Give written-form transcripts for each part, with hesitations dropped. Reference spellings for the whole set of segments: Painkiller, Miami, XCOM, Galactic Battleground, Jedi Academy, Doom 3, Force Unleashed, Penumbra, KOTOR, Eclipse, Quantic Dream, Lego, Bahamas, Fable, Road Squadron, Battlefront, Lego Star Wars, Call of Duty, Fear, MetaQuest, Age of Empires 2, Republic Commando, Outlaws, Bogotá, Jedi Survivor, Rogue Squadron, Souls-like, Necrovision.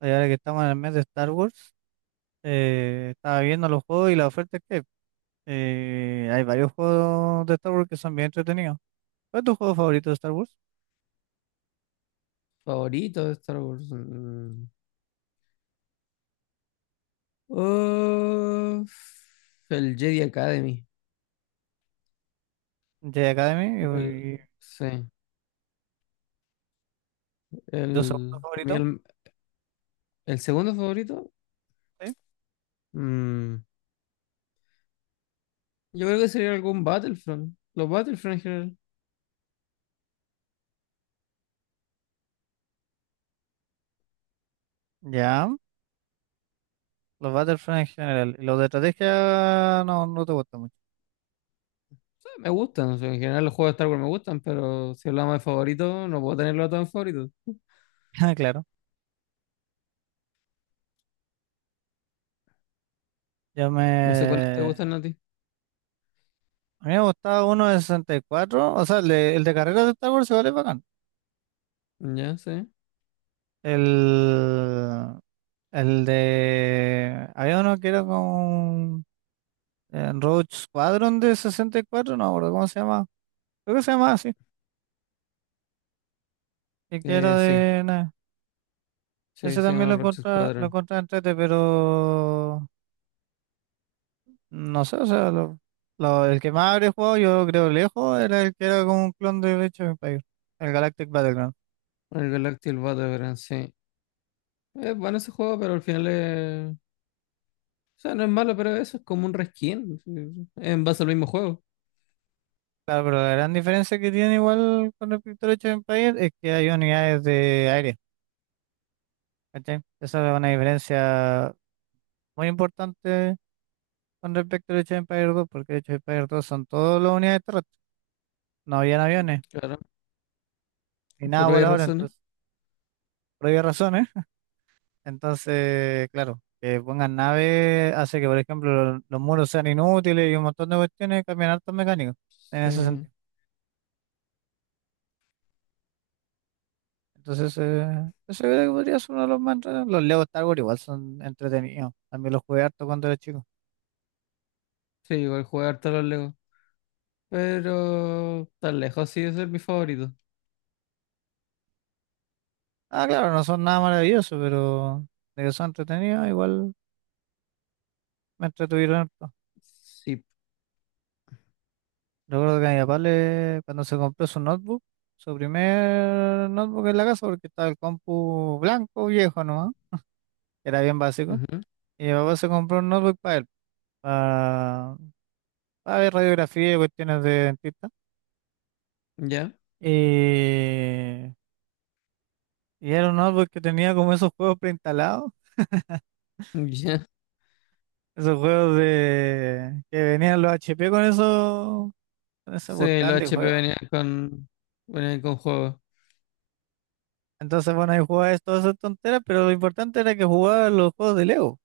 Y ahora que estamos en el mes de Star Wars, estaba viendo los juegos y la oferta que hay. Hay varios juegos de Star Wars que son bien entretenidos. ¿Cuál es tu juego favorito de Star Wars? Favorito de Star Wars. Uf, el Jedi Academy. Jedi Academy El, y sí. tu segundo El, a mí favorito, El segundo favorito. ¿sí? mm, yo creo que sería algún Battlefront. Los Battlefront en general. Ya, los Battlefront en general. Y los de estrategia no te gustan mucho. Sí, me gustan. O sea, en general los juegos de Star Wars me gustan, pero si hablamos de favoritos, no puedo tenerlo a todos en favorito. Ah, claro, yo No sé cuáles te gustan me... a ti. A mí me gustaba uno de 64, o sea, el de carreras de Star Wars se vale bacán. Ya, sí. El, el de... Había uno que era con... En Road Squadron de 64, no me acuerdo cómo se llama. Creo que se llama así. Y que era Sí. de... Nah, Sí, ese se también llama Rogue lo Squadron. contra entrete, pero... No sé, o sea, el que más habría jugado yo creo lejos era el que era como un clon de Age of Empires, el Galactic Battleground. El Galactic Battleground, sí. Es bueno ese juego, pero al final es. O sea, no es malo, pero eso es como un reskin. Sí. En base al mismo juego. Claro, pero la gran diferencia que tiene igual con respecto al Age of Empires es que hay unidades de aire, ¿cachai? Esa es una diferencia muy importante con respecto al Age of Empires 2, porque el Age of Empires 2 son todas las unidades terrestres, no habían aviones. Claro. Ni nada Por obvias volador, razones. entonces, por obvias razones. Entonces, claro, que pongan naves hace que, por ejemplo, los muros sean inútiles y un montón de cuestiones cambian hartos mecánicos en ese Sí. sentido. Entonces, eso creo que podría ser uno de los más entretenidos. Los Lego Star Wars igual son entretenidos. También los jugué harto cuando era chico. Sí, igual jugar harto a los Lego. Pero tan lejos sí es mi favorito. Ah, claro, no son nada maravillosos, pero de que son entretenidos, igual me entretuvieron harto. Sí. Recuerdo que a mi papá le, cuando se compró su notebook, su primer notebook en la casa, porque estaba el compu blanco viejo, ¿no? Era bien básico. Ujú. Y mi papá se compró un notebook para él, para, para ver radiografía y cuestiones de dentista. Ya. Y, y era un notebook que tenía como esos juegos preinstalados, Ya. esos juegos de que venían los HP con eso, con ese Sí, los portal de HP juegos. Venían con juegos. Entonces, bueno, ahí jugaba es- todas esas tonteras, pero lo importante era que jugaba los juegos de Lego.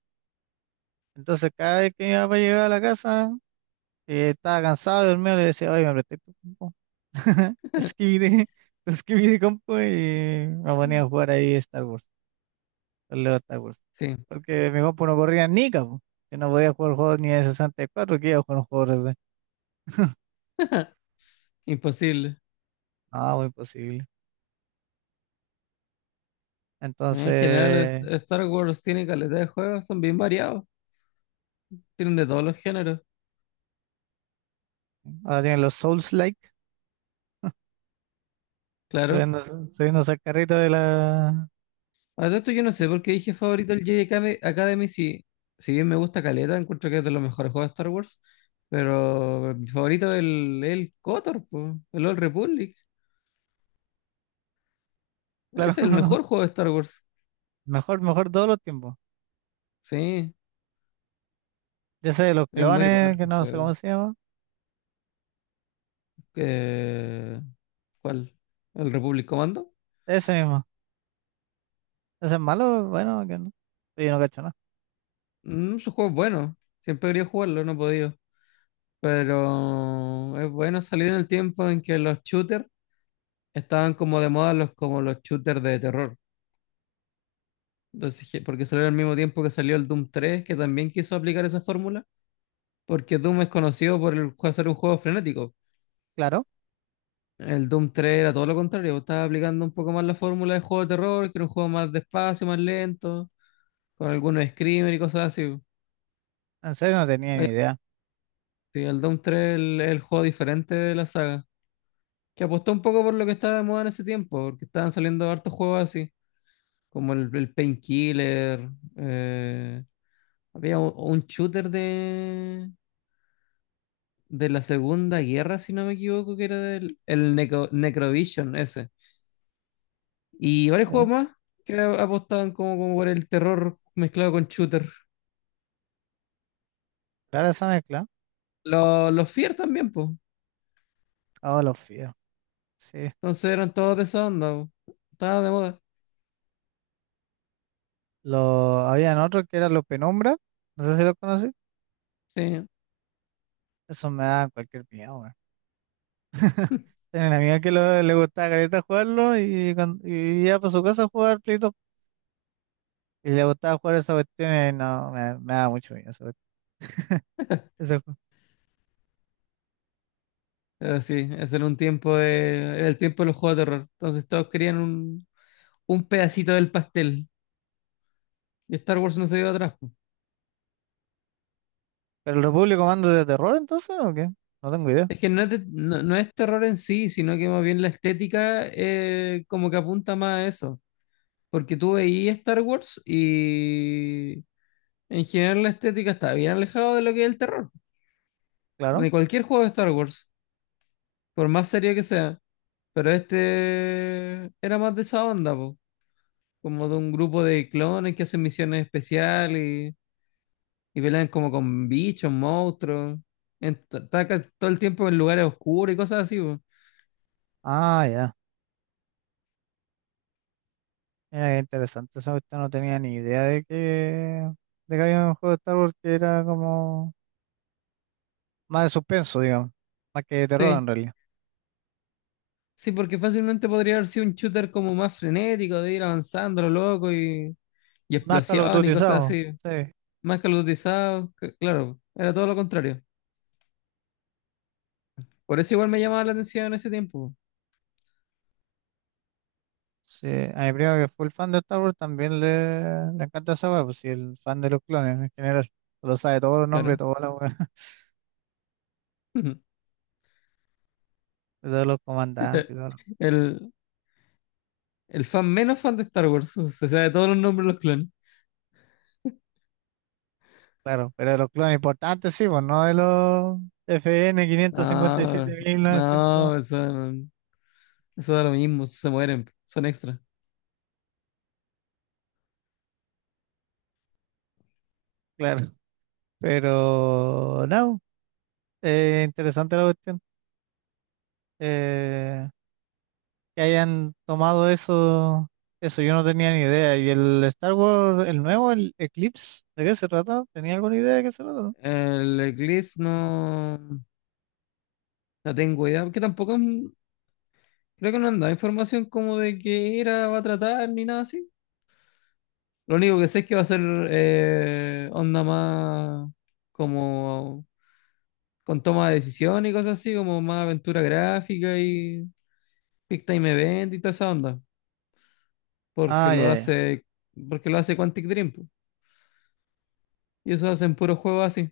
Entonces, cada vez que mi papá llegaba a la casa, estaba cansado de dormir, le decía, oye, me presté tu compu. Escribí de compu y me ponía a jugar ahí Star Wars, el Lego Star Wars. Sí. Porque mi compu no corría ni cabo. Yo no podía jugar juegos ni de 64, que iba a jugar un juego de... Imposible. No, muy posible. En general, Entonces, Star Wars tiene calidad de juegos, son bien variados. Tienen de todos los géneros. ahora tienen los Souls-like, Claro. subiendo, subiendo al carrito de la... A todo esto yo no sé por qué dije favorito el Jedi Academy, Academy, si, si bien me gusta Caleta, encuentro que es de los mejores juegos de Star Wars, pero mi favorito es el KOTOR, po, el Old Republic. Ese Claro, es el mejor juego de Star Wars. mejor, mejor todos los tiempos. Sí, Ya sé, los es muy bueno clones, que ese no sé juego. cómo se llama. Eh, ¿Cuál? ¿El Republic Commando? Ese mismo. Ese es malo, bueno, que no. Yo no cacho nada. Ese juego bueno. Siempre he querido jugarlo, no he podido. Pero es bueno salir en el tiempo en que los shooters estaban como de moda como los shooters de terror. Entonces, porque salió al mismo tiempo que salió el Doom 3, que también quiso aplicar esa fórmula, porque Doom es conocido por ser un juego frenético. Claro. El Doom 3 era todo lo contrario, estaba aplicando un poco más la fórmula de juego de terror, que era un juego más despacio, más lento, con algunos screamers y cosas así. En serio no tenía ni Oye, idea. sí, el Doom 3 es el juego diferente de la saga, que apostó un poco por lo que estaba de moda en ese tiempo, porque estaban saliendo hartos juegos así, como el Painkiller, eh, había un shooter de la Segunda Guerra, si no me equivoco, que era del el Necrovision ese. Y varios Ya. juegos más que apostaban como por el terror mezclado con shooter. Claro, esa mezcla. Los Fear también, pues. Ah, los fíos. Sí. Entonces eran todos de esa onda, po. Estaban de moda. Lo... Habían otros que eran los penumbra. No sé si los conocí. Sí. Eso me da cualquier miedo, weón. Tenía una amiga que le gustaba careta jugarlo y, y iba para su casa a jugar Play Doh. Y le gustaba jugar esa cuestión y no, me da mucho miedo esa cuestión. Ese juego. Pero sí, ese era un tiempo de. Era el tiempo de los juegos de terror. Entonces todos querían un pedacito del pastel. Y Star Wars no se dio atrás, po. ¿Pero el Republic Commando de terror entonces o qué? No tengo idea. Es que no es, no, no es terror en sí, sino que más bien la estética como que apunta más a eso. Porque tú veías Star Wars y en general la estética está bien alejada de lo que es el terror. Claro. De cualquier juego de Star Wars, por más serio que sea. Pero este era más de esa onda, po. Como de un grupo de clones que hacen misiones especiales y, y pelean como con bichos, monstruos. en- ta- Todo el tiempo en lugares oscuros y cosas así, po. Ah, ya. Mira, qué interesante. Esa cuestión no tenía ni idea de que había un juego de Star Wars que era como. Más de suspenso, digamos. Más que de terror Sí. en realidad. Sí, porque fácilmente podría haber sido un shooter como más frenético, de ir avanzando, lo loco y Más Call of explosión y cosas Dutyzado. así. Sí. Más que los cotizados, claro, era todo lo contrario. Por eso igual me llamaba la atención en ese tiempo, Sí. A mi primo que es full fan de Star Wars también le encanta esa weá, pues sí, el fan de los clones en general. Lo sabe todos los nombres, de claro. todas las weas, de todos los comandantes y todo. Lo- El, el fan menos fan de Star Wars, se sabe todos los nombres de los clones. Claro, pero de los clones importantes sí, pues no de los FN novecientos. No, no, eso da lo mismo, se mueren, son extras. Claro, pero no, interesante la cuestión. Eh, que hayan tomado eso, eso yo no tenía ni idea. Y el Star Wars, el nuevo, el Eclipse, ¿de qué se trata? ¿Tenía alguna idea de qué se trata? ¿No? El Eclipse no, no tengo idea, porque tampoco creo que no han dado información como de qué era, va a tratar, ni nada así. Lo único que sé es que va a ser onda más como con toma de decisión y cosas así, como más aventura gráfica y Big Time Event y toda esa onda, porque Ah, lo ya, ya, hace, porque lo hace Quantic Dream, po. Y eso hacen puros juegos así,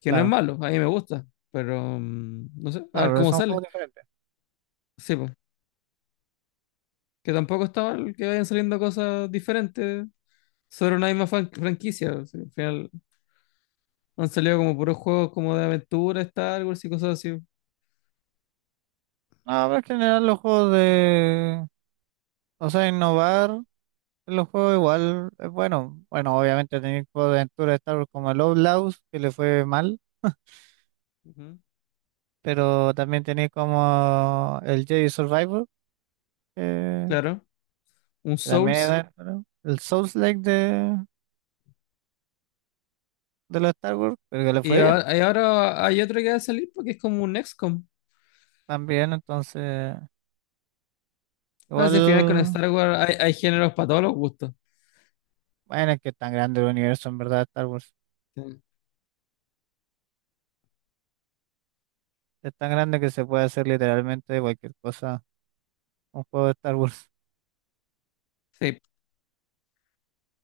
que no es claro, malo, a mí me gusta, pero no sé, a claro, ver pero cómo son juegos sale. diferentes. Sí, pues, que tampoco está mal que vayan saliendo cosas diferentes sobre una misma franquicia, o sea, al final han salido como puros juegos como de aventura, Star Wars y cosas así. No, pero en general los juegos de, o sea, innovar en los juegos igual es bueno. Bueno, obviamente tenéis juegos de aventura de Star Wars como el Outlaws, que le fue mal, Ujú. pero también tenéis como el Jedi Survivor, que Claro, un que también Souls. era, ¿no? El Souls-like de los Star Wars, pero que le Y fue bien. ahora, y ahora hay otro que va a salir porque es como un XCOM. También, entonces, No, si al final con igual, Star Wars hay géneros para todos los gustos. bueno, es que es tan grande el universo, en verdad, Star Wars. Sí, Es tan grande que se puede hacer literalmente cualquier cosa, un juego de Star Wars. sí,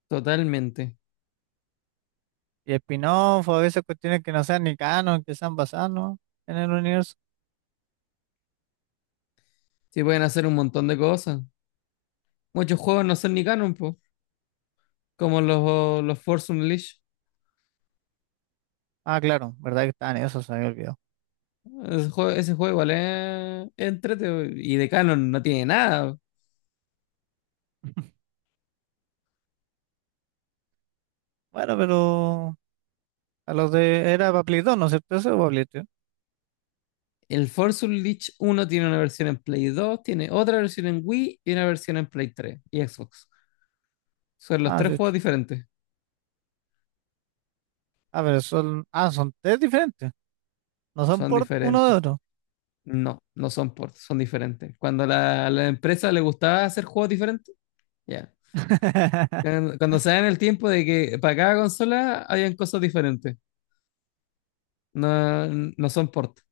totalmente. Y spin-off, o a veces cuestiones que no sean ni canon, que sean basadas, ¿no? En el universo. Sí, pueden hacer un montón de cosas. Muchos juegos no son ni canon, po, como los Force Unleashed. Ah, claro, verdad que estaban eso, se me había olvidado. Ese juego igual es entrete, po, y de canon no tiene nada. Bueno, pero a los de era para Play 2, ¿no es cierto? Eso o para Play 3. El Force Unleashed uno tiene una versión en Play 2 tiene otra versión en Wii y una versión en Play 3 y Xbox. Son los Ah, tres sí. juegos diferentes. Ah, pero son, ah, son tres diferentes. No son Son por uno de diferentes. otro. No, no son ports, son diferentes. Cuando a la empresa le gustaba hacer juegos diferentes, ya. Cuando se da en el tiempo de que para cada consola hayan cosas diferentes. No, no son ports.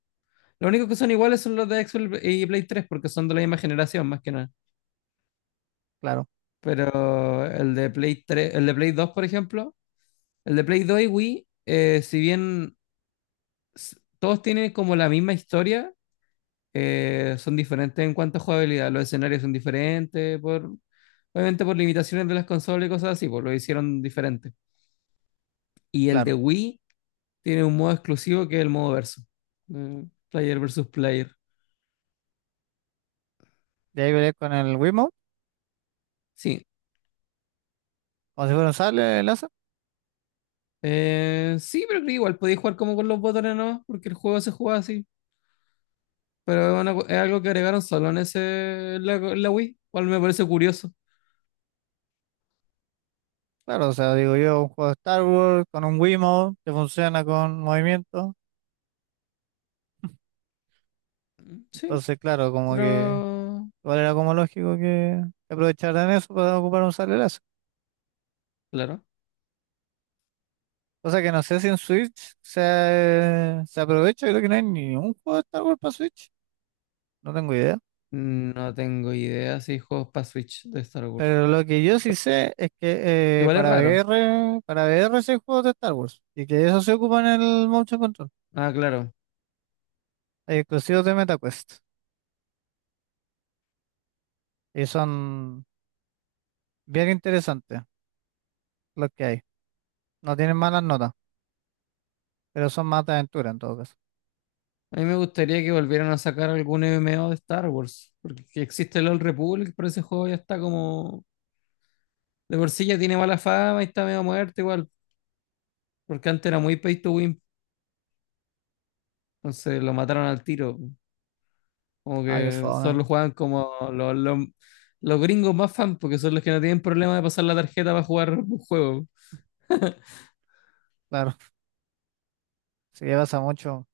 Lo único que son iguales son los de Xbox y Play 3 porque son de la misma generación, más que nada. Claro, Pero el de Play 3, el de Play 2, por ejemplo, el de Play 2 y Wii, si bien todos tienen como la misma historia, son diferentes en cuanto a jugabilidad. Los escenarios son diferentes, obviamente por limitaciones de las consolas y cosas así, pues lo hicieron diferente. Y el claro. de Wii tiene un modo exclusivo que es el modo verso. Player versus player. Y ahí veré con el Wiimote, Sí. como si fuera un sable láser. Sí, pero creo que igual podéis jugar como con los botones nomás, porque el juego se juega así. Pero una es algo que agregaron solo en ese en la Wii, cual me parece curioso. Claro, o sea, digo yo, un juego de Star Wars con un Wiimote que funciona con movimiento. Mm, sí, Entonces, claro, como que pero igual era como lógico que aprovecharan eso para ocupar un salerazo. claro. O sea que no sé si en Switch se aprovecha, creo que no hay ni un juego de Star Wars para Switch. No tengo idea. No tengo idea si hay juegos para Switch de Star Wars. Pero lo que yo sí sé es que Igual es para raro. VR, para VR sí hay juegos de Star Wars. Y que eso se ocupa en el Motion Control. Ah, claro. Hay exclusivos de MetaQuest. Y son bien interesantes los que hay. No tienen malas notas. Pero son más de aventura en todo caso. A mí me gustaría que volvieran a sacar algún MMO de Star Wars, porque existe el Old Republic, pero ese juego ya está como. De por sí ya tiene mala fama y está medio muerto igual, porque antes era muy pay to win, entonces lo mataron al tiro. Como Ah, qué que fome. solo juegan como los gringos más fans, porque son los que no tienen problema de pasar la tarjeta para jugar un juego. Claro, si ya pasa mucho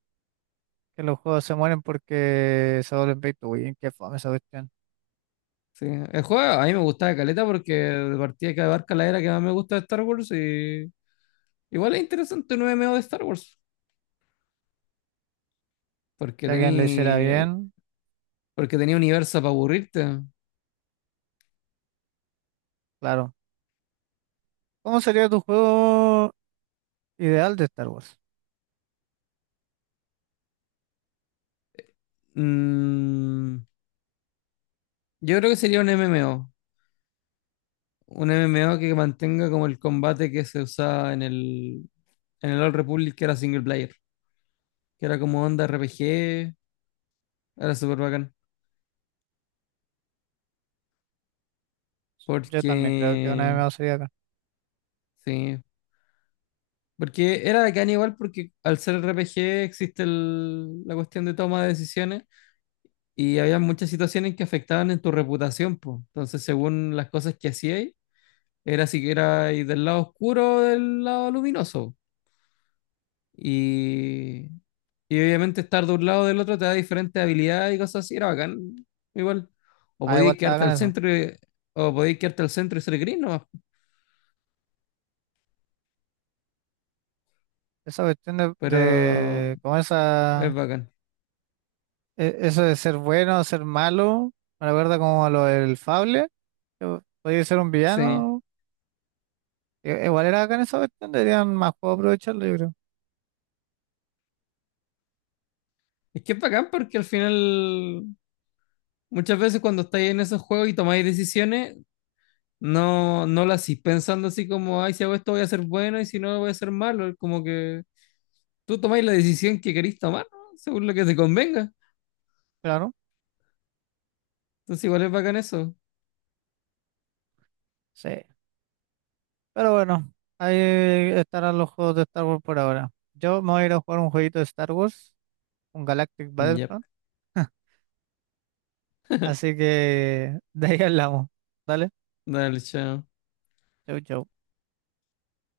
que los juegos se mueren porque se vuelven pay to win. Qué fome esa cuestión. Sí. El juego a mí me gustaba caleta porque de partida que abarca la era que más me gusta de Star Wars y igual es interesante un MMO de Star Wars, porque Si alguien lo hiciera tenía bien, porque tenía universo para aburrirte. claro. ¿Cómo sería tu juego ideal de Star Wars? Mm, yo creo que sería un MMO. Un MMO que mantenga como el combate que se usaba en el Old Republic, que era single player, que era como onda RPG, era súper bacán. Yo también creo que una Porque, MMO sería acá. sí, porque era bacán igual porque al ser RPG existe la cuestión de toma de decisiones y había muchas situaciones que afectaban en tu reputación, pues. Entonces, según las cosas que hacíais, era si que era del lado oscuro o del lado luminoso. Y, y obviamente estar de un lado o del otro te da diferentes habilidades y cosas así, era bacán, igual. O Ah, igual podías está quedarte acá al en eso. centro y-. O podías quedarte al centro y ser gris nomás, Esa cuestión pero de como es esa, bacán. e- eso de ser bueno, ser malo, me recuerda como a lo del Fable, que podía ser un Sí. villano. I- Igual era acá en esa cuestión, deberían más juegos aprovecharlo, yo creo. Es que es bacán porque al final muchas veces cuando estáis en esos juegos y tomáis decisiones, no, no las hacís pensando así como, ay, si hago esto voy a ser bueno y si no voy a ser malo. Es como que tú tomáis la decisión que queréis tomar, ¿no? Según lo que te convenga. Claro. Entonces igual es bacán eso. Sí. Pero bueno, ahí estarán los juegos de Star Wars por ahora. Yo me voy a ir a jugar un jueguito de Star Wars, un Galactic Yep. Battlefront. Así que de ahí hablamos. Dale, Dale, chao. chau, chau.